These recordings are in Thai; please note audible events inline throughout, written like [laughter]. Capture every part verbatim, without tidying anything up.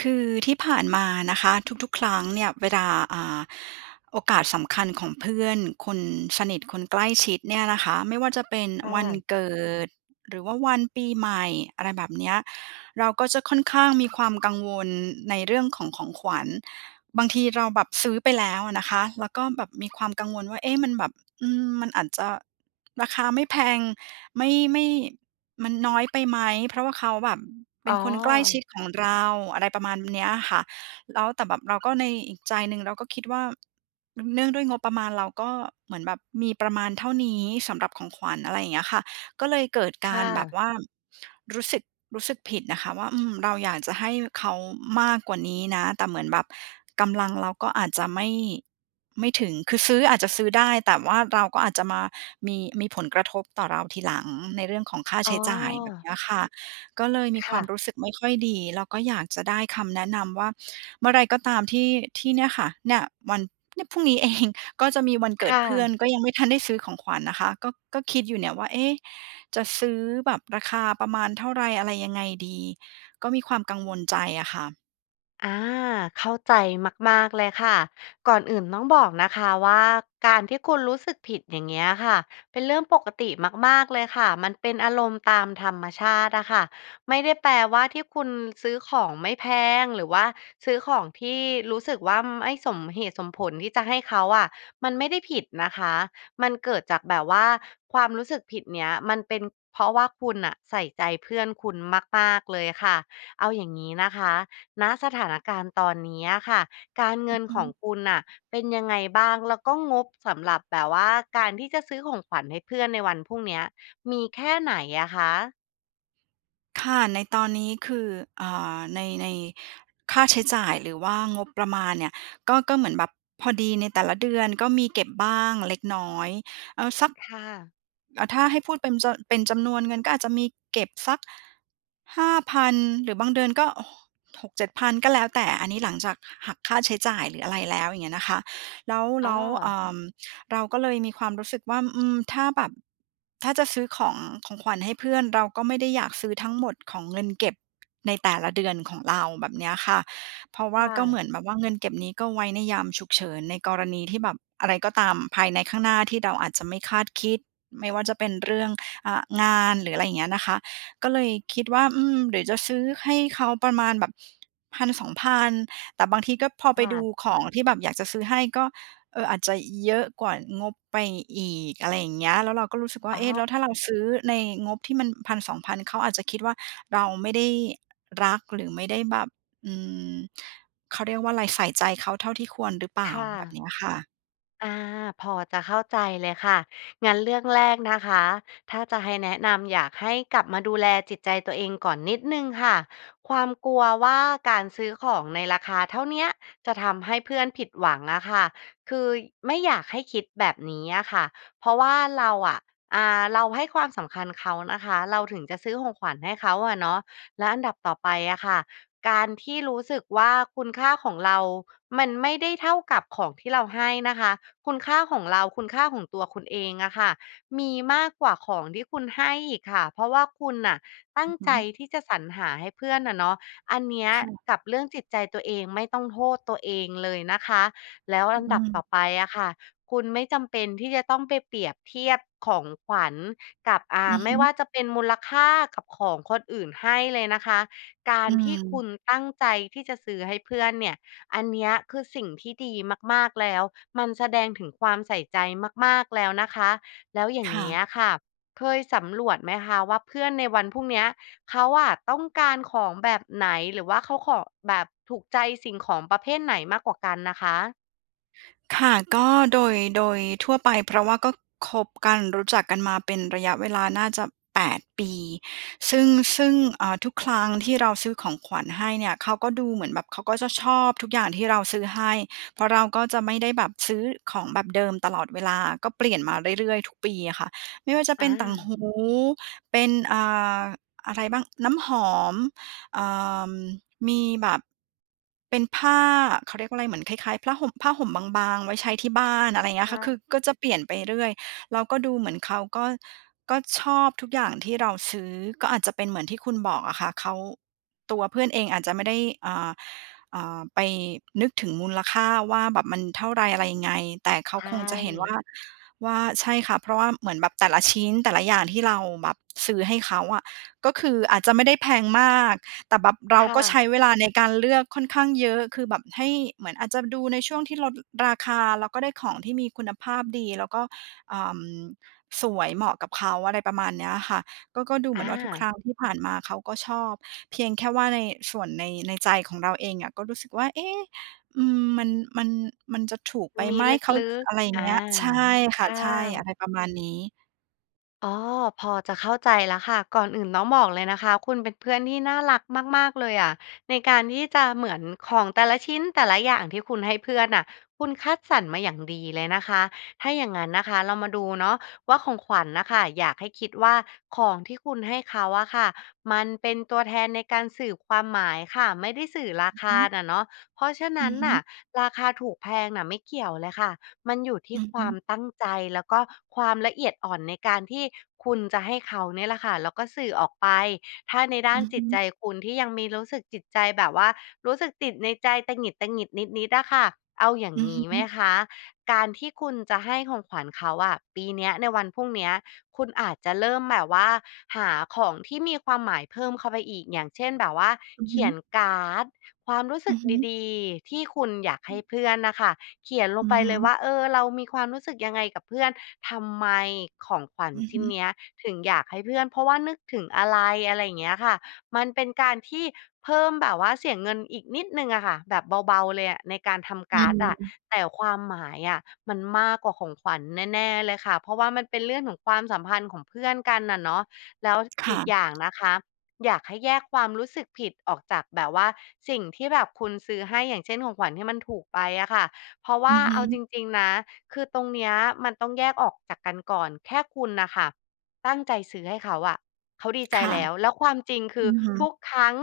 คือ ที่ผ่านมานะคะ ทุก ๆ ครั้งเนี่ยเวลา อ่า โอกาสสำคัญของเพื่อนคนสนิท คนใกล้ชิดเนี่ยนะคะ ไม่ว่าจะเป็นค่วันะ เกิดหรือว่าวันปีใหม่ อะไรแบบเนี้ย เราก็จะค่อนข้างมีความกังวลในเรื่องของของขวัญ บางทีเราแบบซื้อไปแล้วอะนะคะ แล้วก็แบบมีความกังวลว่า เอ๊ะ มันแบบ อืม มันอาจจะ ราคาไม่แพง ไม่ ไม่ มันน้อยไปไหม? เพราะว่าเขาแบบเปอ็๋นอ คนใกล้ชิดของเรา อะไรประมาณเนี้ยอะค่ะ แล้ว แต่แบบเราก็ในอีกใจหนึ่งเราก็คิดว่า มันเนื่องด้วยงบประมาณเราก็เหมือนแบบมีประมาณเท่านี้สำหรับของขวัญ อะไรอย่างเงี้ยค่ะ ก็เลยเกิดคกา่รแบะ บว่ารู้สึก รู้สึกผิดนะคะว่า อืม เราอยากจะให้เขามากกว่านี้นะ แต่เหมือนแบบกำลังเราก็อาจจะไม่ ไม่ถึง คือซื้ออาจจะซื้อได้ แต่ว่าเราก็อาจจะมามี มี ผลกระทบต่อเราทีหลังในเรื่องของค่าใอ๋ช้จ่ายแบบอ เนี้ยค่ะ ก็เลยมีคคว่ามะ รู้สึกไม่ค่อยดี แล้วก็อยากจะได้คำแนะนำว่าเมื่อไรก็ตามที่ ที่เนี่ยค่ะ เนี่ย วัน เนี่ยพรุ่งนี้ เอง ก็จะมีวันเกคิด่เพื่อนะ ก็ยังไม่ทันได้ซื้อของขวัญนะคะ ก็ ก็คิดอยู่เนี่ยว่า เอ๊! จะซื้อแบบราคาประมาณเท่าไรอะไรยังไงดี? ก็มีความกังวลใจอะค่ะ อา เข้าใจมาก ๆ เลยค่ะ ก่อนอื่นต้องบอกนะคะว่า การที่คุณรู้สึกผิด อย่างเงี้ยอะค่ะ เป็นเรื่องปกติมาก ๆ เลยค่ะ มันเป็นอารมณ์ตามธรรมชาติอะค่ะ ไม่ได้แปลว่าที่คุณซื้อของไม่แพง หรือว่าซื้อของที่รู้สึกวั่ม ไม่สมเหตุสมผลที่จะให้เขาอะ มันไม่ได้ผิดนะคะ มันเกิดจากแบบว่า ความรู้สึกผิดเนี้ย มันเป็นเพราะว่าคุณน่ะใส่ใจเพื่อนคุณมาก ๆ เลยอะค่ะ เอาอย่างงี้นะคะ ณ สถานการณ์ตอนนี้อะค่ะ การเองิือนฮขึ องคุณน่ะเป็นยังไงบ้าง? แล้วก็งบสำหรับแบบว่า การที่จะซื้อของขวัญให้เพื่อนในวันพรุ่งเนี้ยมีแค่ไหนอะคะ? ค่ะ ในตอนนี้คือ อ่า ใน ในค่าใช้จ่าย หรือว่างบประมาณเนี่ย ก็ ก็เหมือนแบบพอดีในแต่ละเดือน ก็มีเก็บบ้างเล็กน้อย เอ่อ สัก ค่ะ อะ ถ้าให้พูดเป็นจะ เป็นจำนวนเงินก็อาจจะมีเก็บสัก ห้าพัน หรือบางเดือนก็โหะ หก เจ็ดพัน ก็แล้วแต่ อันนี้หลังจากหะ หักค่าใช้จ่าย หรืออะไรแล้ว อย่างเงี้ยนะคะ แล้ว อแ๋ลอ ้ว เอ่อ เราก็เลยมีความรู้สึกว่า อืม ถ้าแบบ ถ้าจะซื้อของ ของขวัญให้เพื่อน เราก็ไม่ได้อยากซื้อทั้งหมดของเงินเก็บในแต่ละเดือนของเราแบบเนี้ยค่ะ เพราะว่คา่ก็เหมะ ือนแบบว่า เงินเก็บนี้ก็ไว้ในยามฉุกเฉิน ในกรณีที่แบบอะไรก็ตามภายในข้างหน้า ที่เดาอาจจะไม่คาดคิด ไม่ว่าจะเป็นเรื่อง อ่า งานหรืออะไรอย่างเงี้ยนะคะ ก็เลยคิดว่า อืม เดี๋ยวจะซื้อให้เขาประมาณแบบ พันสองพัน แต่บางทีก็ พอไคป่ดูะ ของที่แบบอยากจะซื้อให้ ก็ เอ่อ อาจจะเยอะกว่างบไปอีก อะไรอย่างเงี้ย แล้วเราก็รู้สึกว่า อะเอ๊! ฮแะ ล้วถ้าเราซื้อในงบที่มัน พันสองพัน เขาอาจจะคิดว่า เราไม่ได้รัก หรือไม่ได้แบบ อืม เขาเรียกว่าไร ใส่ใจเขาเท่าที่ควรหรือเปลค่า? ่แบะ บเนี้ยค่ะ อา พอจะเข้าใจเลยค่ะ งั้นเรื่องแรกนะคะ ถ้าจะให้แนะนำ อยากให้กลับมาดูแลจิตใจตัวเองก่อนนิดหนึ่งค่ะ ความกลัวว่าการซื้อของในราคาเท่าเนี้ย จะทำให้เพื่อนผิดหวังอะค่ะ คืย ไม่อยากให้คิดแบบนี้อะค่ะ เพราะว่าเราอะ อ่า เราให้ความสำคัญเขานะคะ เราถึงจะซื้อของขวัญให้เขาอะเนาะ และอันดับต่อไปอะค่ะ การที่รู้สึกว่า คุณค่าของเรามันไม่ได้เท่ากับของที่เราให้นะคะ คุณค่าของเรา คุณค่าของตัวคุณเองอะค่ะ มีมากกว่าของที่คุณให้อีกค่ะ เพราะว่าคุณน่ะตัอ้ืงอฮใึ จที่จะสรรหาให้เพื่อนน่ะเนาะ อันเนี้ย ค่ะ กับเรื่องจิตใจตัวเองไม่ต้องโทษตัวเองเลยนะคะ แล้วอืออันอืดับตม ่อไปอะค่ะ คุณไม่จำเป็นที่จะต้องไปเปรียบเทียบของขวัญกับ อ่า อือฮไม่ว่ึ าจะเป็นมูลค่ากับของคนอื่นให้เลยนะคะ กาอืรที่คม ุณตั้งใจที่จะซื้อให้เพื่อนเนี่ย อันเนี้ย คือสิ่งที่ดีมาก ๆ แล้ว มันแสดงถึงความใส่ใจมาก ๆ แล้วนะคะ แล้วอย่าคง่เงี้ยะ อะค่ะ เคยสำรวจไหมคะว่า เพื่อนในวันพรุ่งเนี้ย เขาอะต้องการของแบบไหน? หรือว่าเขาขอ แบบถูกใจสิ่งของประเภทไหนมากกว่ากันอะคะ? ค่ะ ก็โดย โดยทั่วไป เพราะว่าก็คบกันรู้จักกันมาเป็นระยะเวลาน่าจะ แปด ปี ซึ่ง ซึ่ง เอ่อ ทุกครั้งที่เราซื้อของขวัญให้เนี่ย เขาก็ดูเหมือนแบบเขาก็จะชอบทุกอย่างที่เราซื้อให้ เพราะเราก็จะไม่ได้แบบซื้อของแบบเดิมตลอดเวลา ก็เปลี่ยนมาเรื่อย ๆ ทุกปีอะค่ะ ไม่ว่าจะเอป็นต่างหา ู เป็น อ่า อะไรบ้าง น้ำหอม เอ่อ มีแบบ เป็นผ้า เขาเรียกว่าไร เหมือนคล้าย ๆ ผล้าห่ม ผ้าห่มบาง ๆ ไว้ใช้ที่บ้าน อะไรเงีใ้ชยค่ะ คือ่ ก็จะเปลี่ยนไปเรื่อย แล้วก็ดูเหมือนเขาก็ ก็ชอบทุกอย่างที่เราซื้อ ก็อาจจะเป็นเหมือนที่คุณบอกอะค่ะ เขา ตัวเพื่อนเองอาจจะไม่ได้ อ่า อ่า ไปนึกถึงมูลค่าว่า แบบมันเท่าไร อะไรยังไง แต่เขใาชคงจะเห็นว่ ่า ว่า ใช่ค่ะ เพราะว่าเหมือนแบบแต่ละชิ้น แต่ละอย่างที่เราแบบซื้อให้เขาอะ ก็คืออาจจะไม่ได้แพงมาก แต่แบบเรคา่ก็ใชะ ้เวลาในการเลือกค่อนข้างเยอะ คือแบบให้ เหมือนอาจจะดูในช่วงที่ลด ด ราคา เราก็ได้ของที่มีคุณภาพดีแล้วก็ เอ่อ สวย เหมาะกับเขา อะไรประมาณเนี้ยค่ะ ก็ ก็ดูเหอมือนว่าทุกคา รั้งที่ผ่านมาเขาก็ชอบ เพียงแค่ว่าใน ส่วนใน ในใจของเราเองอะก็รู้สึกว่า เอ๊ะ อืม มัน มัน มันจะถูกไปมีไหม? ลเขา ึก อะไรอย่ๆ อางา เงี้ย ใช่คค่ะ ่ใช่ ะ อะไรประมาณนี้ อ๋อ พอจะเข้าใจแล้วค่ะ ก่อนอื่นต้องบอกเลยนะคะ คุณเป็นเพื่อนที่น่ารักมาก ๆ เลยอะ ในการที่จะ เหมือนของแต่ละชิ้น แต่ละอย่างที่คุณให้เพื่อนน่ะ คุณคัดสรรมาอย่างดีเลยนะคะ ถ้าอย่างงั้นนะคะเรามาดูเนาะว่า ของขวัญน่ะค่ะ อยากให้คิดว่า ของที่คุณให้เขาอะค่ะมันเป็นตัวแทนในการสืบความหมายค่ะ ไม่ได้สื่อราอือคฮาึ น่ะเนาะ เพราะฉะนอืั้นอฮน่ึ ะ ราคาถูกแพงน่ะไม่เกี่ยวเลยค่ะ มันอยู่ทีอื่อคฮวึ ามตั้งใจ แล้วก็ความละเอียดอ่อนในการที่คุณจะให้เขาเนี่ยแหละค่ะ แล้วก็สื่อออกไป ถ้าในด้อาืนอจฮิตใจ ึ คุณที่ยังมีรู้สึก จิตใจแบบว่ารู้สึกติดในใจตงิด ๆ นิด ๆ อะค่ะ เอาอย่าองืองฮี้ไหมึ คะ? การที่คุณจะให้ของขวัญเขาอะ ปีเนี้ย ในวันพรุ่งเนี้ย คุณอาจจะเริ่มแบบว่าหาของที่มีความหมายเพิ่มเข้าไปอีก อย่างเช่น แบบว่าอือเขฮีึ ยนการ์ดความรู้สอึืกอฮึ ดี ๆ ที่คุณอยากอให้ืม เพื่อนน่ะค่ะ เขียนลองืไปอฮเลยวึ ่า เออ เรามีความรู้สึกยังไงกับเพื่อน ทำไม ของขวัญอือชฮิ้นึ เนี้ย ถึงอยากให้เพื่อน เพราะว่านึกถึงอะไร อะไรอย่างเงี้ยค่ะ มันเป็นการที่เพิ่ม แบบว่าเสียเงินอีกนิดหนึ่งอะค่ะ แบบเบา ๆ เลยอะในการทำอกืาร์ดอะ ม แต่ความหมายอะมันมากกว่าของขวัญแน่ ๆ เลยค่ะ เพราะว่ามันเป็นเรื่องของความสัมพันธ์ของเพื่อนกันน่ะเนาะ แล้วคอ่ีกะ อย่างนะคะ อยากให้แยกความรู้สึกผิดออกจากแบบว่าสิ่งที่แบบคุณซื้อให้ อย่างเช่น ของขวัญที่มันถูกไปอะค่ะ เพราะวอ่ืาอฮเอาจึ ริง ๆ นะ คือตรงเนี้ยมันต้องแยกออกจากกันก่อน แค่คุณน่ะค่ะตั้งใจซื้อให้เขาอะ เขาดีใคจ่ะ แล้ว แล้วความจริง คอืือ อฮึ ทุกครั้ง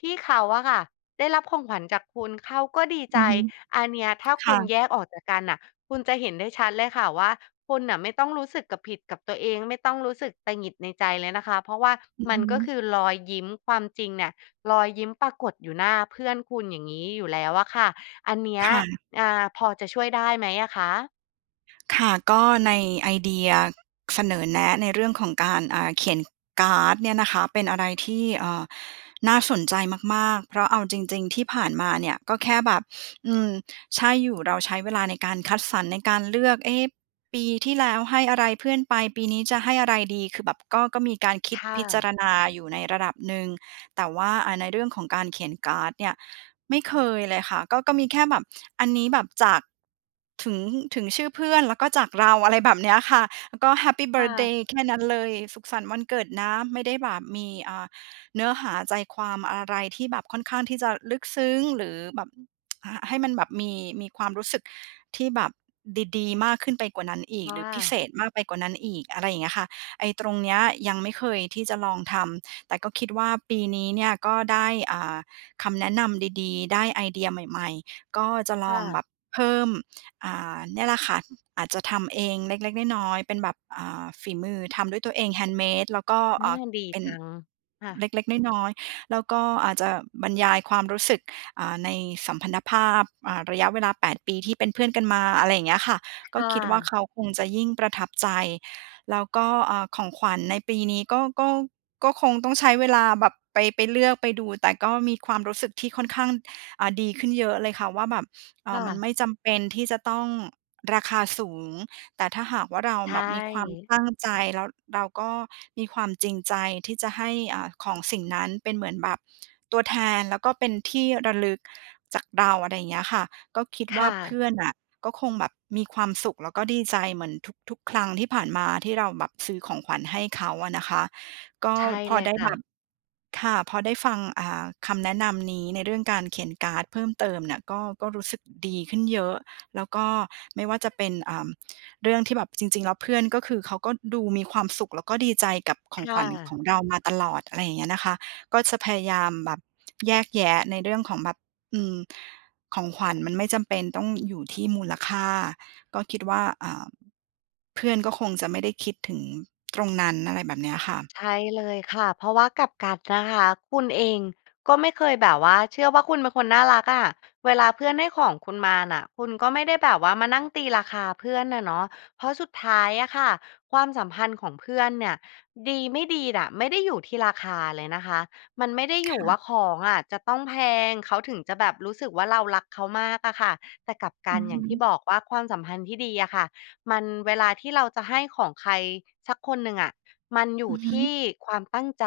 ที่เขาอะค่ะได้รับของขวัญจากคุณ เขาก็ดีอใืจ อฮึ อันเนี้ยถ้าคคุ่ณะ แยกออกจากกันน่ะ คุณจะเห็นได้ชัดเลยค่ะว่า คุณน่ะไม่ต้องรู้สึกกับ ผิดกับตัวเอง ไม่ต้องรู้สึกตงิดในใจเลยนะคะ เพราะว่าอือมฮันก็คึ ือรอยยิ้ม ความจริงเนี่ย รอยยิ้มปรากฏอยู่หน้าเพื่อนคุณอย่างงี้อยู่แล้วอะค่ะ อันเนี้คย ่ะ อา พอจะช่วยได้ไหมอะคะ? ค่ะ ก็ในไอเดียเสนอแนะในเรื่องของการ อ่า เขียนการ์ดเนี่ยนะคะเป็นอะไรที่ เอ่อ น่าสนใจมาก ๆ เพราะเอาจริง ๆ ที่ผ่านมาเนี่ยก็แค่แบบ อืม ใช่อยู่ เราใช้เวลาในการคัดสรร ในการเลือก "เอ๊ ปีที่แล้วให้อะไรเพื่อนไป ปีนี้จะให้อะไรดี?" คือแบบก็ ก็มีการคิด ค่พิจาะ รณาอยู่ในระดับหนึ่ง แต่ว่า อ่า ในเรื่องของการเขียนการ์ดเนี่ยไม่เคยเลยค่ะ ก็ ก็มีแค่แบบอันนี้แบบจาก ถึง ถึงชื่อเพื่อน แล้วก็จากเรา อะไรแบบเนี้ยค่ะ แล้วก็แฮปปีเบคิ่ร์ทเดะ ย์แค่นั้นเลย สุขสันต์วันเกิดนะ ไม่ได้แบบมี อ่า เนื้อหาใจความอะไรที่แบบค่อนข้างที่จะลึกซึ้ง หรือแบบ [tsk] อ่า ให้มันแบบมี มีความรู้สึกที่แบบดี ๆ มากขึ้นไปกว่านั้นอีคก ่หรือพิเศะ ษมากไปกว่านั้นอีก อะไรอย่างเงี้ยค่ะ ไอ้ตรงเนี้ยยังไม่เคยที่จะลองทำ แต่ก็คิดว่า ปีนี้เนี่ยก็ได้ อ่า คำแนะนำดี ๆ ได้ไอเดียใหม่ ๆ ก็จะลค่องแะ บบเพิ่ม อ่า เนี่ยแหละค่ะ อาจจะทำเองเล็ก ๆ น้อย ๆ เป็นแบบ อ่า ฝีมือทำด้วยตัวเอง handmade แล้วก็ ออ่า า ดีเป็น จัง ค่เะ ล็ก ๆ น้อย ๆ แล้วก็อาจจะบรรยายความรู้สึก อ่า ในสัมพันธภาพ อ่า ระยะเวลา แปด ปีที่เป็นเพื่อนกันมา อะไรอย่างเงี้ยค่ะ คก็่คิดว่า ะ เขาคงจะยิ่งประทับใจ แล้วก็ อ่า ของขวัญในปีนี้ก็ ก็ ก็คงต้องใช้เวลาแบบไป ไปเลือก ไปดู แต่ก็มีความรู้สึกที่ค่อนข้าง อ่า ดีขึ้นเยอะเลยค่ะว่า แบบ เอ่คอ ่มันะ ไม่จำเป็นที่จะต้องราคาสูง แต่ถ้าหากว่า เราใชแบบมีความ่ ตั้งใจแล้วเราก็มีความจริงใจที่จะให้ อ่า ของสิ่งนั้นเป็นเหมือนแบบตัวแทน แล้วก็เป็นที่ระลึกจากเรา อะไรเงี้ยค่ะ ก็คิดคว่า ่เพะ ื่อนน่ะก็คงแบบมีความสุขแล้วก็ดีใจเหมือนทุก ๆ ครั้งที่ผ่านมา ที่เราแบบซื้อของขวัญให้เขาอะนะคะ ก็ใช่พเอลยได้คแ่บะ บ ค่ะ พอได้ฟัง อ่า คำแนะนำนี้ในเรื่องการเขียนการ์ดเพิ่มเติมเนี่ยก็ ก็รู้สึกดีขึ้นเยอะ แล้วก็ไม่ว่าจะเป็น เอ่อ เรื่องที่แบบ จริง ๆ แล้วเพื่อนก็คือเขาก็ดูมีความสุข แล้วก็ดีใจกับขคองข่วัญขะ องเรามาตลอด อะไรอย่างเงี้ยนะคะ ก็จะพยายามแบบแยกแยะในเรื่องของแบบ อืม ของขวัญมันไม่จำเป็นต้องอยู่ที่มูลค่า ก็คิดว่า อ่า เพื่อนก็คงจะไม่ได้คิดถึงตรงนั้น อะไรแบบเนี้ยค่ะ ใช่เลยค่ะ เพราะว่ากลับกันนะคะคุณเอง ก็ไม่เคยแบบว่าเชื่อว่า คุณเป็นคนน่ารักอะ เวลาเพื่อนให้ของคุณมาน่ะคุณก็ไม่ได้แบบว่ามานั่งตีราคาเพื่อนน่ะเนาะ เพราะสุดท้ายอะค่ะความสัมพันธ์ของเพื่อนเนี่ย ดี ไม่ดีน่ะ ไม่ได้อยู่ที่ราคาเลยนะคะ มันไม่ได้คอยู่่วะ ่า ของอะจะต้องแพง เขาถึงจะแบบรู้สึกว่า เรารักเขามากอะค่ะ แต่กลับกัอืน อฮอย่างที่ึ บอกว่า ความสัมพันธ์ที่ดีอะค่ะมัน เวลาที่เราจะให้ของใครสักคนหนึ่งอะมันอยูอ่ือฮทึ ี่ความตั้งใจ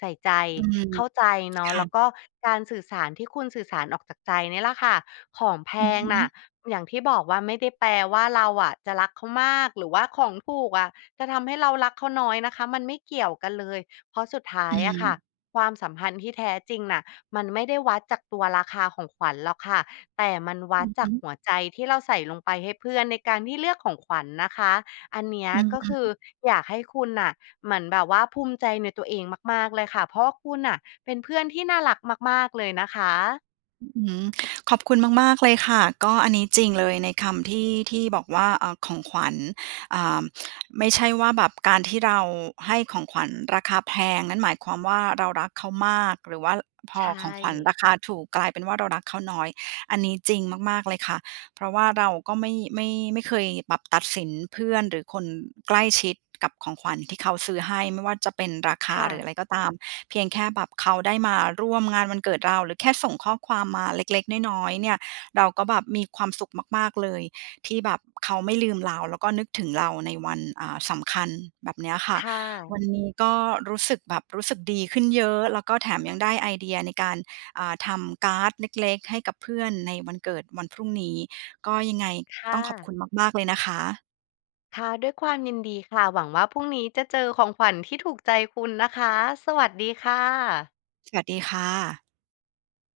ใส่ใจ อืม เข้าใจ เนาคะ ่แล้วะ ก็การสื่อสารที่คุณสื่อสารออกจากใจเนี่ยแหละค่ะ ของแพอือฮงน่ะ ึ อย่างที่บอกว่า ไม่ได้แปลว่า เราอะจะรักเขามาก หรือว่าของถูกอะจะทำให้เรารักเขาน้อยนะคะ มันไม่เกี่ยวกันเลย เพราะสุดท้าอืยอะค่ะม ความสัมพันธ์ที่แท้จริงน่ะ มันไม่ได้วัดจากตัวราคาของขวัญหรอกค่ะ แต่มันวอัืดอจฮากึ หัวใจที่เราใส่ลงไปให้เพื่อนในการที่เลือกของขวัญนะคะ อันเนี้ยอือกฮ็คือึ อยากให้คุณน่ะเหมือนแบบว่า ภูมิใจในตัวเองมาก ๆ เลยค่ะ เพราะว่าคุณน่ะเป็นเพื่อนที่น่ารักมาก ๆ เลยนะคะ อ อือ ขอบคุณมาก ๆ เลยค่ะ ก็อันนี้จริงเลยในคำที่ ที่บอกว่า เอ่อ ของขวัญ อ่า ไม่ใช่ว่าแบบการที่เราให้ของขวัญราคาแพง นั่นหมายความว่า เรารักเขามาก หรือว่า ล พใชอของขวัญ่ ราคาถูก กลายเป็นว่า เรารักเขาน้อย อันนี้จริงมาก ๆ เลยค่ะ เพราะว่าเราก็ไม่ ไม่ ไม่เคยแบบตัดสินเพื่อนหรือคนใกล้ชิดกับของขวัญที่เขาซื้อให้ ไม่ว่าจะเป็นราคคา่หรืะ ออะไรก็ตาม เพียงแค่แบบเขาได้มาร่วมงานวันเกิดเรา หรือแค่ส่งข้อความมาเล็ก ๆ น้อย ๆ เนี่ยเราก็แบบมีความสุขมาก ๆ เลยที่แบบเขาไม่ลืมเรา แล้วก็นึกถึงเราในวัน อ่า สำคัญ แบบเนี้ยค่ะ ค่วัะ นนี้ก็รู้สึกแบบรู้สึกดีขึ้นเยอะ แล้วก็แถมยังได้ไอเดียในการ อ่า ทำการ์ดเล็ก ๆ ให้กับเพื่อนในวันเกิด วันพรุ่งนี้ ก็ ยังไงค่ต้องขอบคะ ุณมาก ๆ เลยนะคะ ค่ะ ด้วยความยินดีค่ะ หวังว่า พรุ่งนี้จะเจอของขวัญที่ถูกใจคุณนะคะ สวัสดีค่ะ สวัสดีค่ะ